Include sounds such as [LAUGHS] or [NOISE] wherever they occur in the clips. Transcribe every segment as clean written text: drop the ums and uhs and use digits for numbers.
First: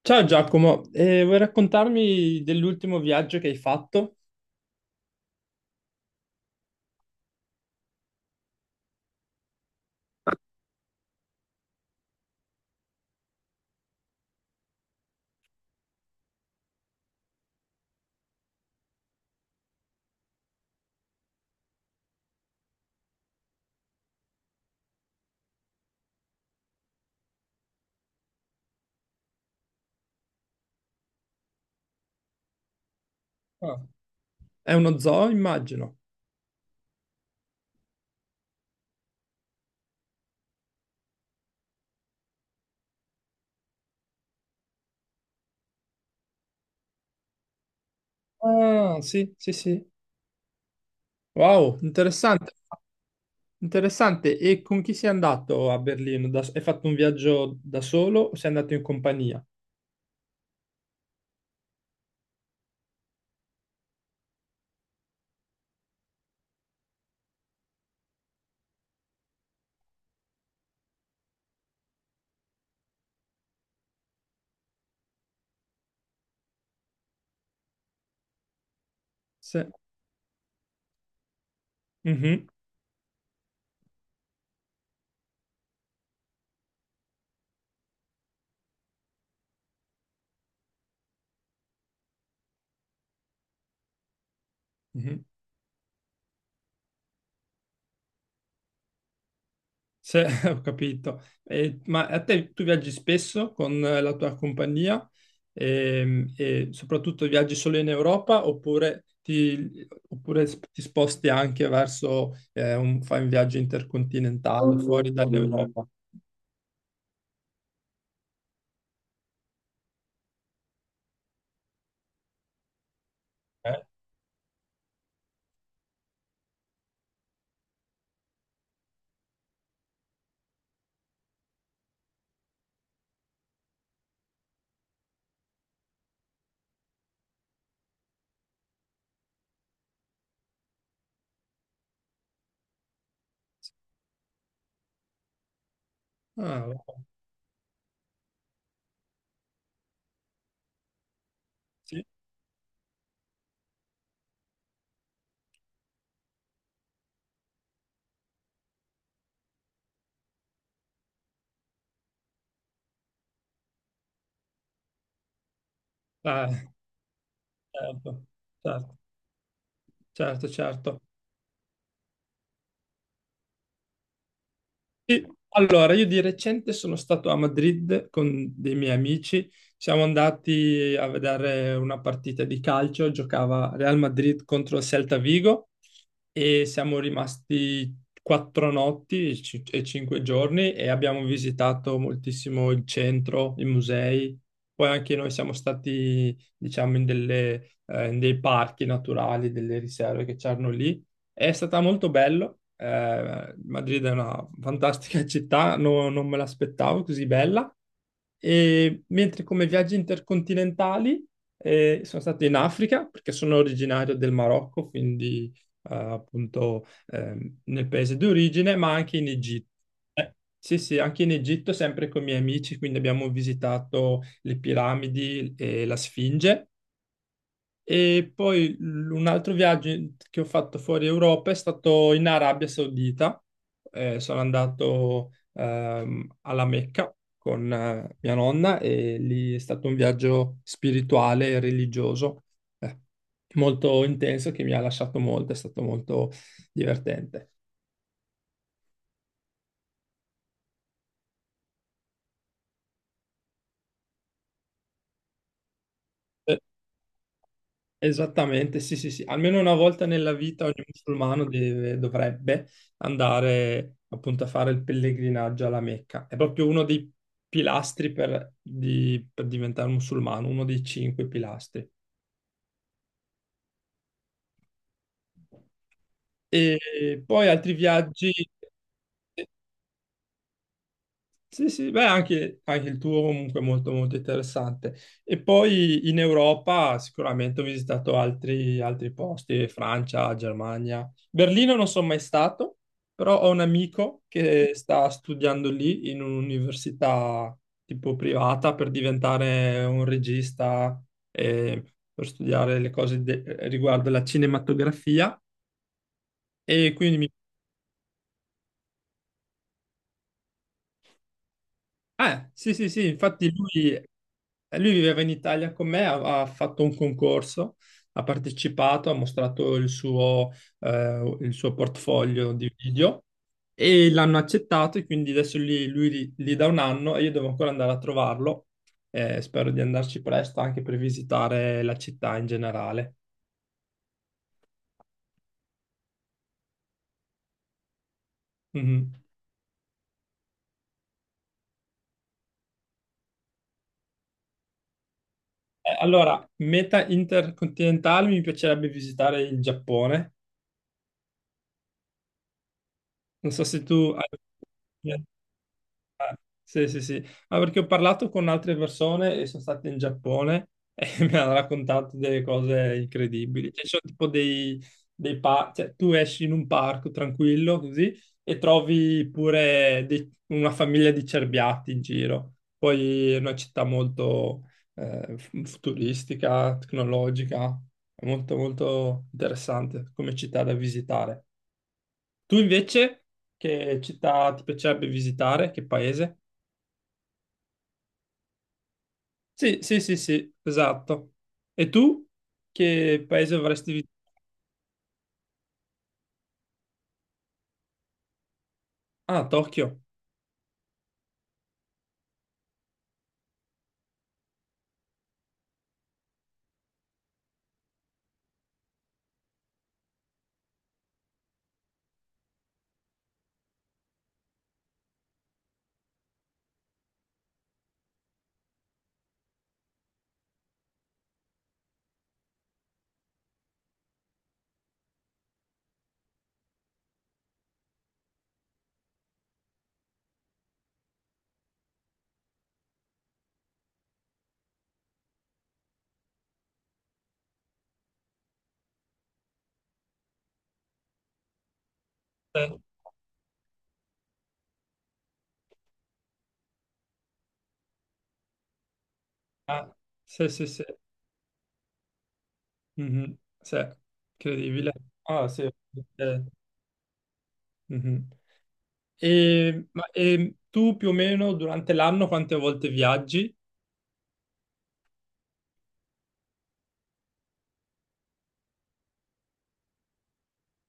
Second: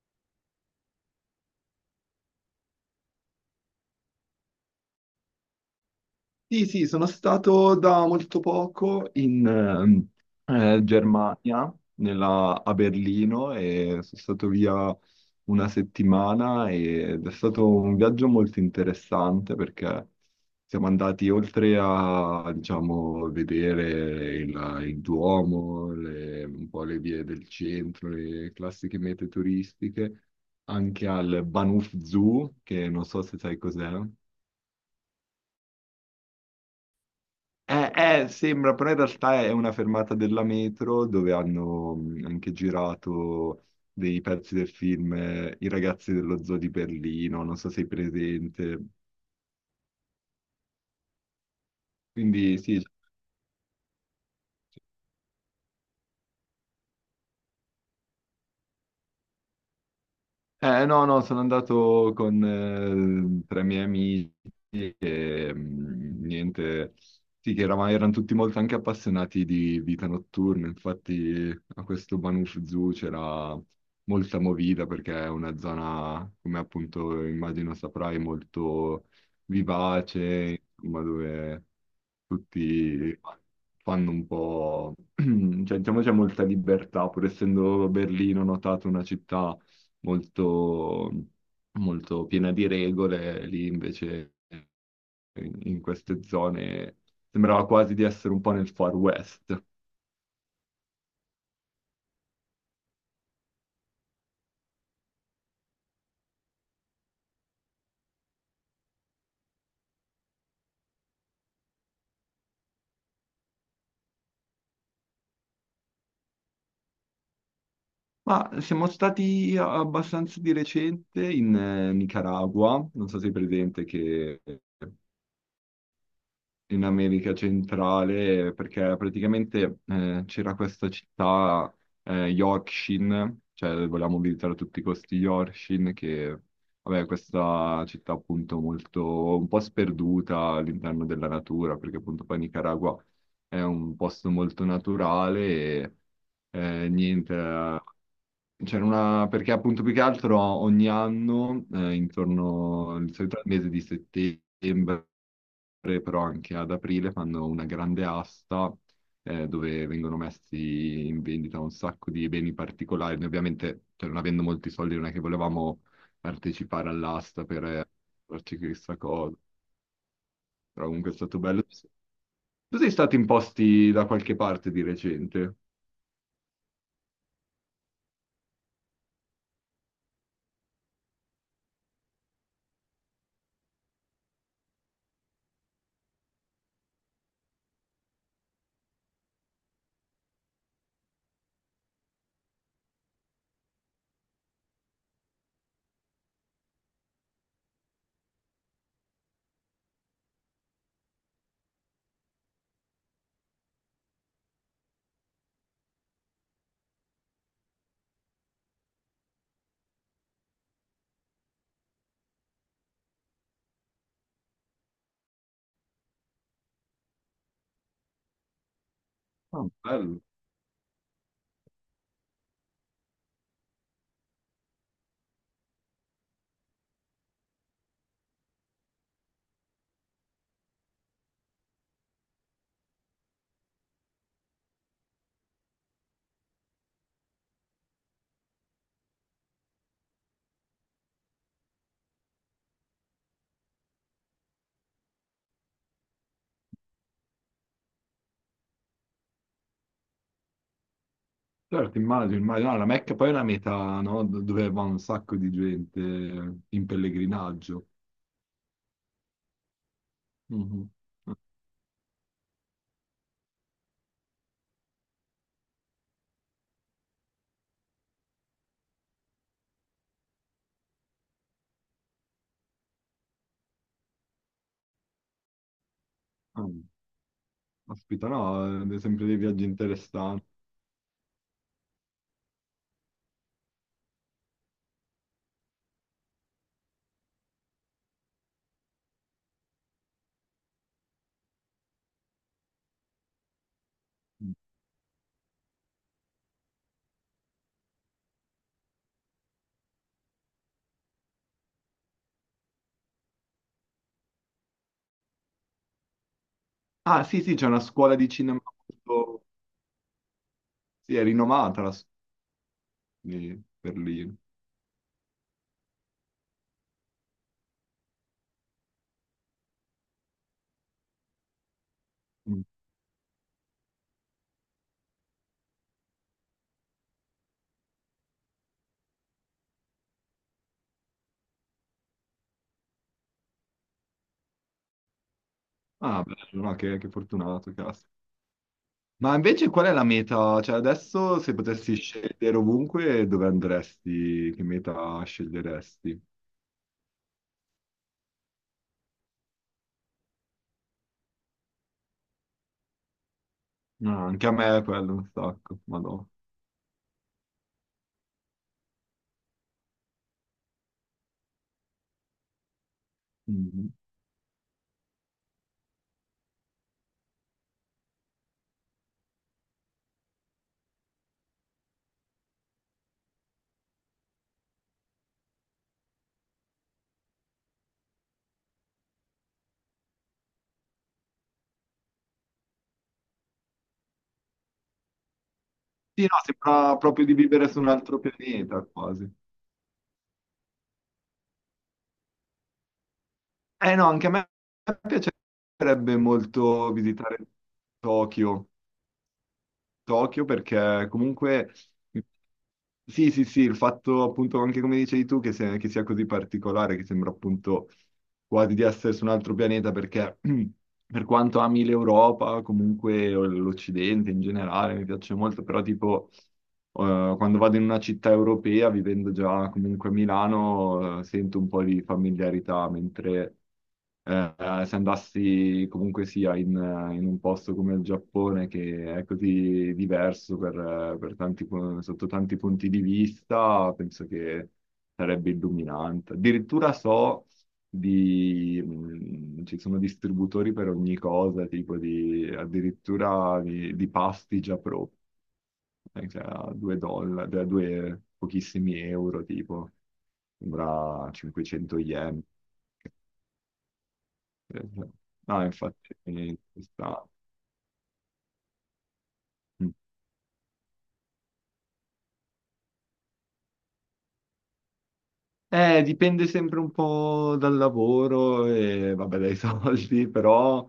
Ciao Giacomo, vuoi raccontarmi dell'ultimo viaggio che hai fatto? Sì, sì, sono stato da molto poco in Germania, a Berlino, e sono stato via 1 settimana ed è stato un viaggio molto interessante perché siamo andati oltre a, diciamo, vedere il Duomo, un po' le vie del centro, le classiche mete turistiche, anche al Bahnhof Zoo, che non so se sai Ah, cos'è. è uno zoo, immagino. Sembra, però in realtà è una fermata della metro dove hanno anche girato dei pezzi del film I ragazzi dello zoo di Berlino, non so se sei presente. Ah, sì, sì, sì. Wow, interessante, Quindi sì. interessante. E con chi sei andato a Berlino? Hai fatto un viaggio da solo o sei andato in compagnia? No, no, sono andato con 3 miei amici e mm, niente, sì, che erano tutti molto anche appassionati di vita notturna. Infatti a questo Banuf Zoo c'era molta movida perché è una zona, come appunto immagino saprai, molto Se... vivace, insomma, dove Mhm, tutti fanno un po'... [CLEARS THROAT] cioè, diciamo c'è molta libertà, pur essendo Berlino, ho notato, una città molto, molto piena di regole, lì invece mhm. In queste zone sembrava quasi di essere un po' nel Far West. [LAUGHS] Ho capito. Ma a te tu viaggi spesso con la tua compagnia. E, soprattutto viaggi solo in Europa oppure ti, oppure ti sposti anche verso, un, fai un viaggio intercontinentale fuori dall'Europa? Ma siamo stati abbastanza di recente in Nicaragua, non so se è Eh? presente, che in America centrale, perché praticamente c'era questa città Yorkshire, cioè volevamo visitare a tutti i costi Yorkshire, che vabbè, questa città appunto molto un po' sperduta all'interno della natura, perché appunto poi Nicaragua è un posto molto naturale e Ah, niente. C'era una, perché appunto più che altro ogni anno, sì. intorno al solito al mese di settembre, però anche ad aprile fanno una grande asta dove vengono messi in vendita un sacco di beni particolari. Noi ovviamente, cioè, non avendo molti soldi, non è che volevamo Ah, partecipare all'asta per certo, farci questa certo, cosa, certo, però certo. comunque è stato bello. Tu sei stato in posti da qualche parte di Sì, recente? allora, io di recente sono stato a Madrid con dei miei amici. Siamo andati a vedere una partita di calcio, giocava Real Madrid contro il Celta Vigo e siamo rimasti quattro notti e cinque giorni e abbiamo visitato moltissimo il centro, i musei. Poi anche noi siamo stati, diciamo, in dei parchi naturali, delle riserve che c'erano lì. È stata molto bello. Madrid è una fantastica città, non me l'aspettavo così bella. E mentre come viaggi intercontinentali, sono stato in Africa perché sono originario del Marocco, quindi appunto nel paese d'origine, ma anche in Ah, Egitto. bello. Sì, sì, anche in Egitto, sempre con i miei amici, quindi abbiamo visitato le piramidi e la Sfinge. E poi un altro viaggio che ho fatto fuori Europa è stato in Arabia Saudita. Sono andato alla Mecca con mia nonna e lì è stato un viaggio spirituale e religioso, eh, molto intenso che mi ha lasciato molto, è stato molto divertente. Certo, immagino, immagino. No, la Mecca poi è una meta, no? Dove va un sacco di gente Eh, in pellegrinaggio. Esattamente, sì, sì, sì. Almeno una volta nella vita ogni Mhm. Ah, musulmano dovrebbe andare appunto a fare il pellegrinaggio alla Mecca. È proprio uno dei pilastri per diventare musulmano, uno dei cinque pilastri. ah. E poi altri Aspetta, viaggi. no, sempre dei viaggi interessanti. Sì, sì, beh, anche, anche il tuo comunque è molto, molto interessante. E poi in Europa sicuramente ho visitato altri posti, Francia, Germania. Berlino non sono mai stato, però ho un amico che sta studiando lì in un'università tipo privata per diventare un regista e per studiare riguardo la cinematografia. E quindi Ah, mi... sì, sì, c'è una scuola di cinema molto... Sì, è rinomata la sì, sì, sì, infatti di lui, Berlino. Lui viveva in Italia con me, ha fatto un concorso, ha partecipato, ha mostrato il suo portfolio Mm. di video e l'hanno accettato e quindi adesso lui li dà un anno e io devo ancora andare a trovarlo. Spero di andarci presto anche per visitare la città in generale. Ah, bello, no, che fortunato, cazzo. Mhm. Ma invece qual è la meta? Cioè, adesso se potessi scegliere ovunque, dove andresti? Che meta sceglieresti? allora, meta intercontinentale mi piacerebbe visitare il Giappone. Non so se tu Ah, hai... anche a me è quello un sacco, ma no. Sì, sì, sì, ma perché ho parlato con altre persone e sono state in Giappone e [LAUGHS] mi hanno raccontato delle cose incredibili. Cioè, ci sono tipo dei, cioè, tu esci in un parco tranquillo così e trovi pure una famiglia di cerbiatti in giro. Poi è una città molto futuristica, tecnologica, è molto molto interessante come città da visitare. Tu invece che città ti piacerebbe visitare? Che Sì, no, paese? sembra proprio di vivere su un altro pianeta, quasi. Sì, sì, sì, sì, esatto. E tu che paese avresti Eh no, visitato? anche a me piacerebbe molto visitare Tokyo. Ah, Tokyo. Tokyo perché comunque sì, sì, sì, il fatto appunto anche come dicevi tu che, che sia così particolare, che sembra appunto quasi di essere su un altro pianeta, perché [CLEARS THROAT] per quanto ami l'Europa, comunque o l'Occidente in generale mi piace molto, però tipo quando vado in una città europea, vivendo già comunque a Milano, sento un po' di familiarità, mentre se andassi comunque sia in un posto come il Giappone, che è così diverso per tanti sotto tanti punti di vista, penso che sarebbe illuminante. Addirittura so di, ci sono distributori per ogni cosa, tipo di, Eh, addirittura di pasti già pro, cioè a 2 dollari, a due pochissimi euro, tipo, ah, sì, sì, sì. sembra 500 yen. Mhm, sì, incredibile. Ah, sì. No, infatti, Eh, mhm. E, mm. ma, e tu più o meno durante l'anno quante volte viaggi? Dipende sempre un po' dal lavoro e vabbè, dai soldi, [LAUGHS] però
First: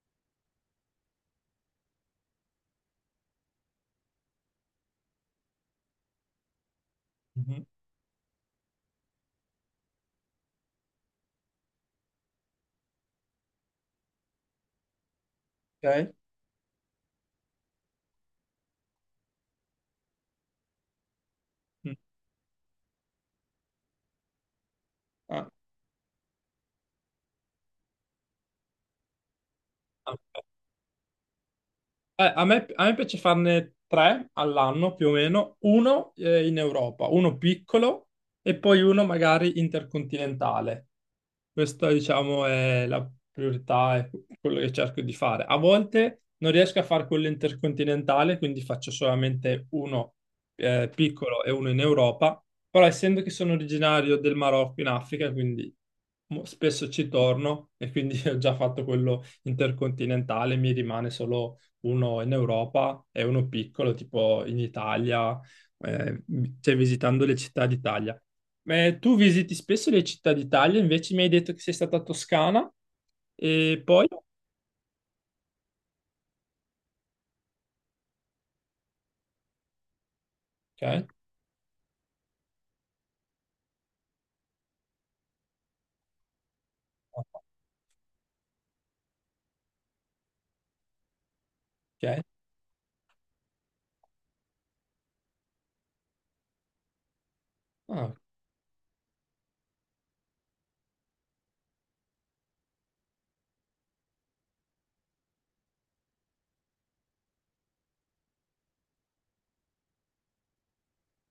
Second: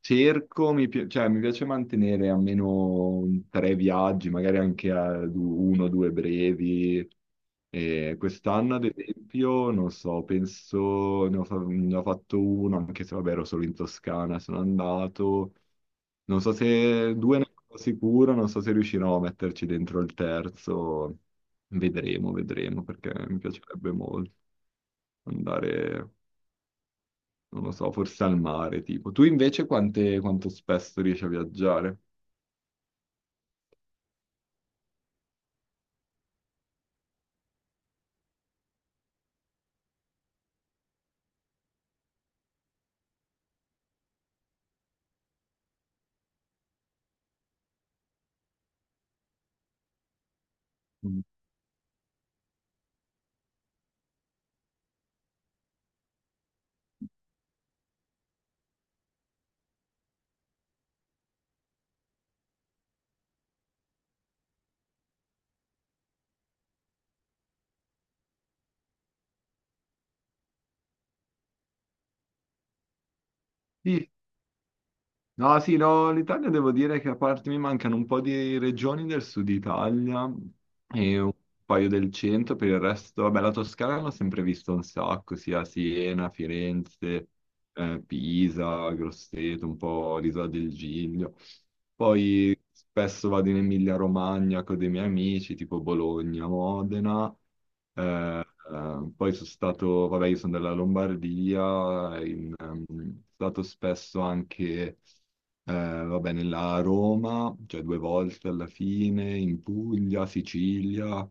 cerco, cioè, mi piace mantenere almeno 3 viaggi, magari anche a uno o due brevi. Mhm, E quest'anno, ad esempio, non so, penso ne ho fatto uno, anche se vabbè, ero solo in Toscana, sono andato. ok. Non so, se due ne sono sicuro, non so se riuscirò a metterci dentro il terzo. Mm, Vedremo, vedremo, perché mi piacerebbe molto ah, andare, non lo so, forse al mare, tipo. Tu invece ah, quanto spesso riesci a viaggiare? eh, a me piace farne 3 all'anno più o meno, uno in Europa, uno piccolo e poi uno magari intercontinentale. Questa, diciamo, è la priorità, è quello che cerco di fare. A volte non riesco a fare quello intercontinentale, quindi faccio solamente uno Mm. piccolo e uno in Europa, però essendo che sono originario del Marocco in Africa, quindi spesso ci torno e quindi [LAUGHS] ho già fatto quello intercontinentale, mi rimane solo uno in Europa e uno piccolo, tipo in Italia, eh, cioè visitando le città d'Italia. Ma tu visiti spesso le città d'Italia, invece mi hai detto che sei stata a Toscana e poi... Sì, no, sì, no, l'Italia devo dire che a parte mi mancano un po' di regioni del sud Italia Ok, e un paio del centro, per il resto, vabbè, la Toscana l'ho sempre vista un sacco, sia Siena, Firenze, Pisa, Grosseto, un po' l'Isola del Giglio. ok. Poi spesso vado in Emilia-Romagna con dei miei amici, tipo Bologna, Modena. Ah, Eh, poi sono stato, vabbè, io sono della Lombardia, sono stato spesso anche vabbè, nella Roma, cioè 2 volte alla fine, in Puglia, Sicilia.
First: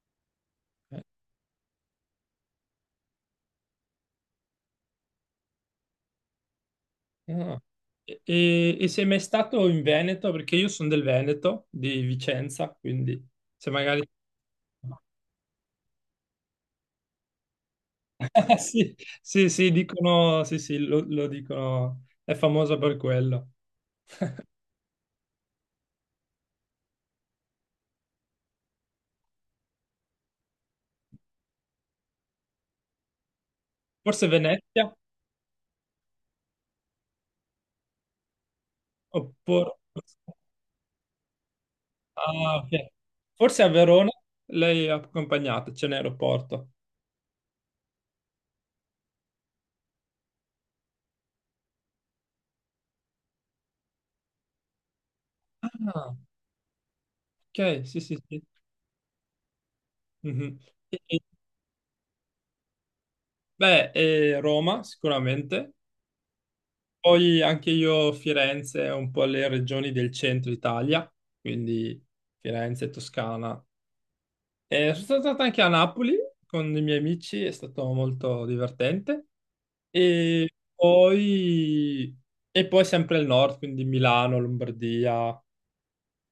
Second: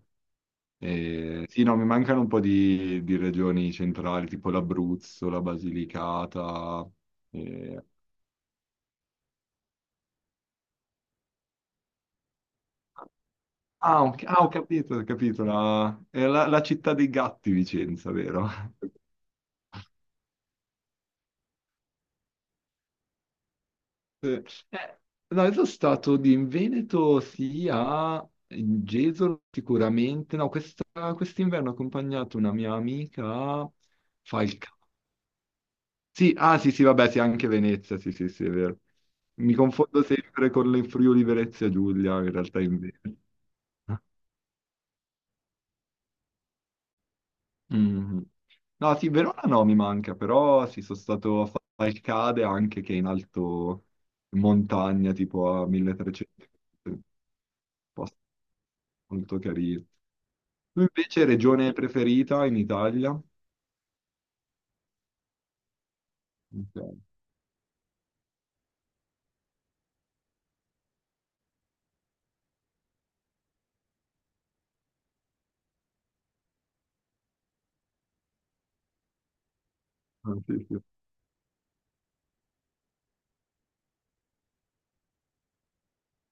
ok. Sì, no, mi mancano un po' di regioni centrali, tipo l'Abruzzo, la Basilicata. Ah. Eh. E, e sei mai stato in Veneto? Perché io sono del Veneto, di Vicenza, quindi se Ah, magari... ho, ah, ho capito, è la città dei gatti, Vicenza, vero? [LAUGHS] Sì, [LAUGHS] sì, sì, dicono, sì, sì, lo dicono, è famosa per quello. Eh, eh, no, io sono stato in Veneto, sì, a Gesolo sicuramente. No, questa- quest'inverno ho accompagnato una mia amica a Forse Falcà. Venezia? Sì, ah sì, sì, vabbè, sì, anche Venezia, sì, sì, sì, è vero. Mi Oppure, confondo sempre con le Friuli Venezia Giulia, in ah, realtà ok. invece. Forse a Verona lei è accompagnata, c'è un aeroporto. Mhm. No, sì, Verona no, mi manca, però sì, sono stato a Falcade anche che è in alto in montagna, tipo a Ah, 1300, un ok, sì, posto sì, sì. molto carino. Mhm. Tu E- e- invece regione preferita in Italia? Beh, e Roma sicuramente. Ok, Poi anche io Firenze, un po' le regioni del centro Italia, quindi Firenze, Toscana. E sono stato anche a Napoli con i miei amici, è stato molto divertente. ah, E sì, sì, poi, e poi sempre il nord, quindi Milano, Lombardia,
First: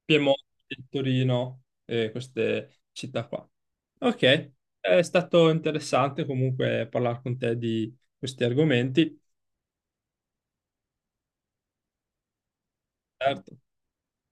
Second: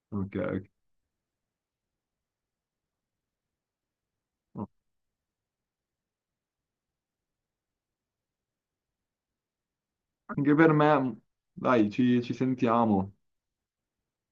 Piemonte, ok. Torino e queste città qua. Ok, Ok. è stato interessante comunque parlare con te di questi argomenti. Anche per me, dai, ci sentiamo. Certo.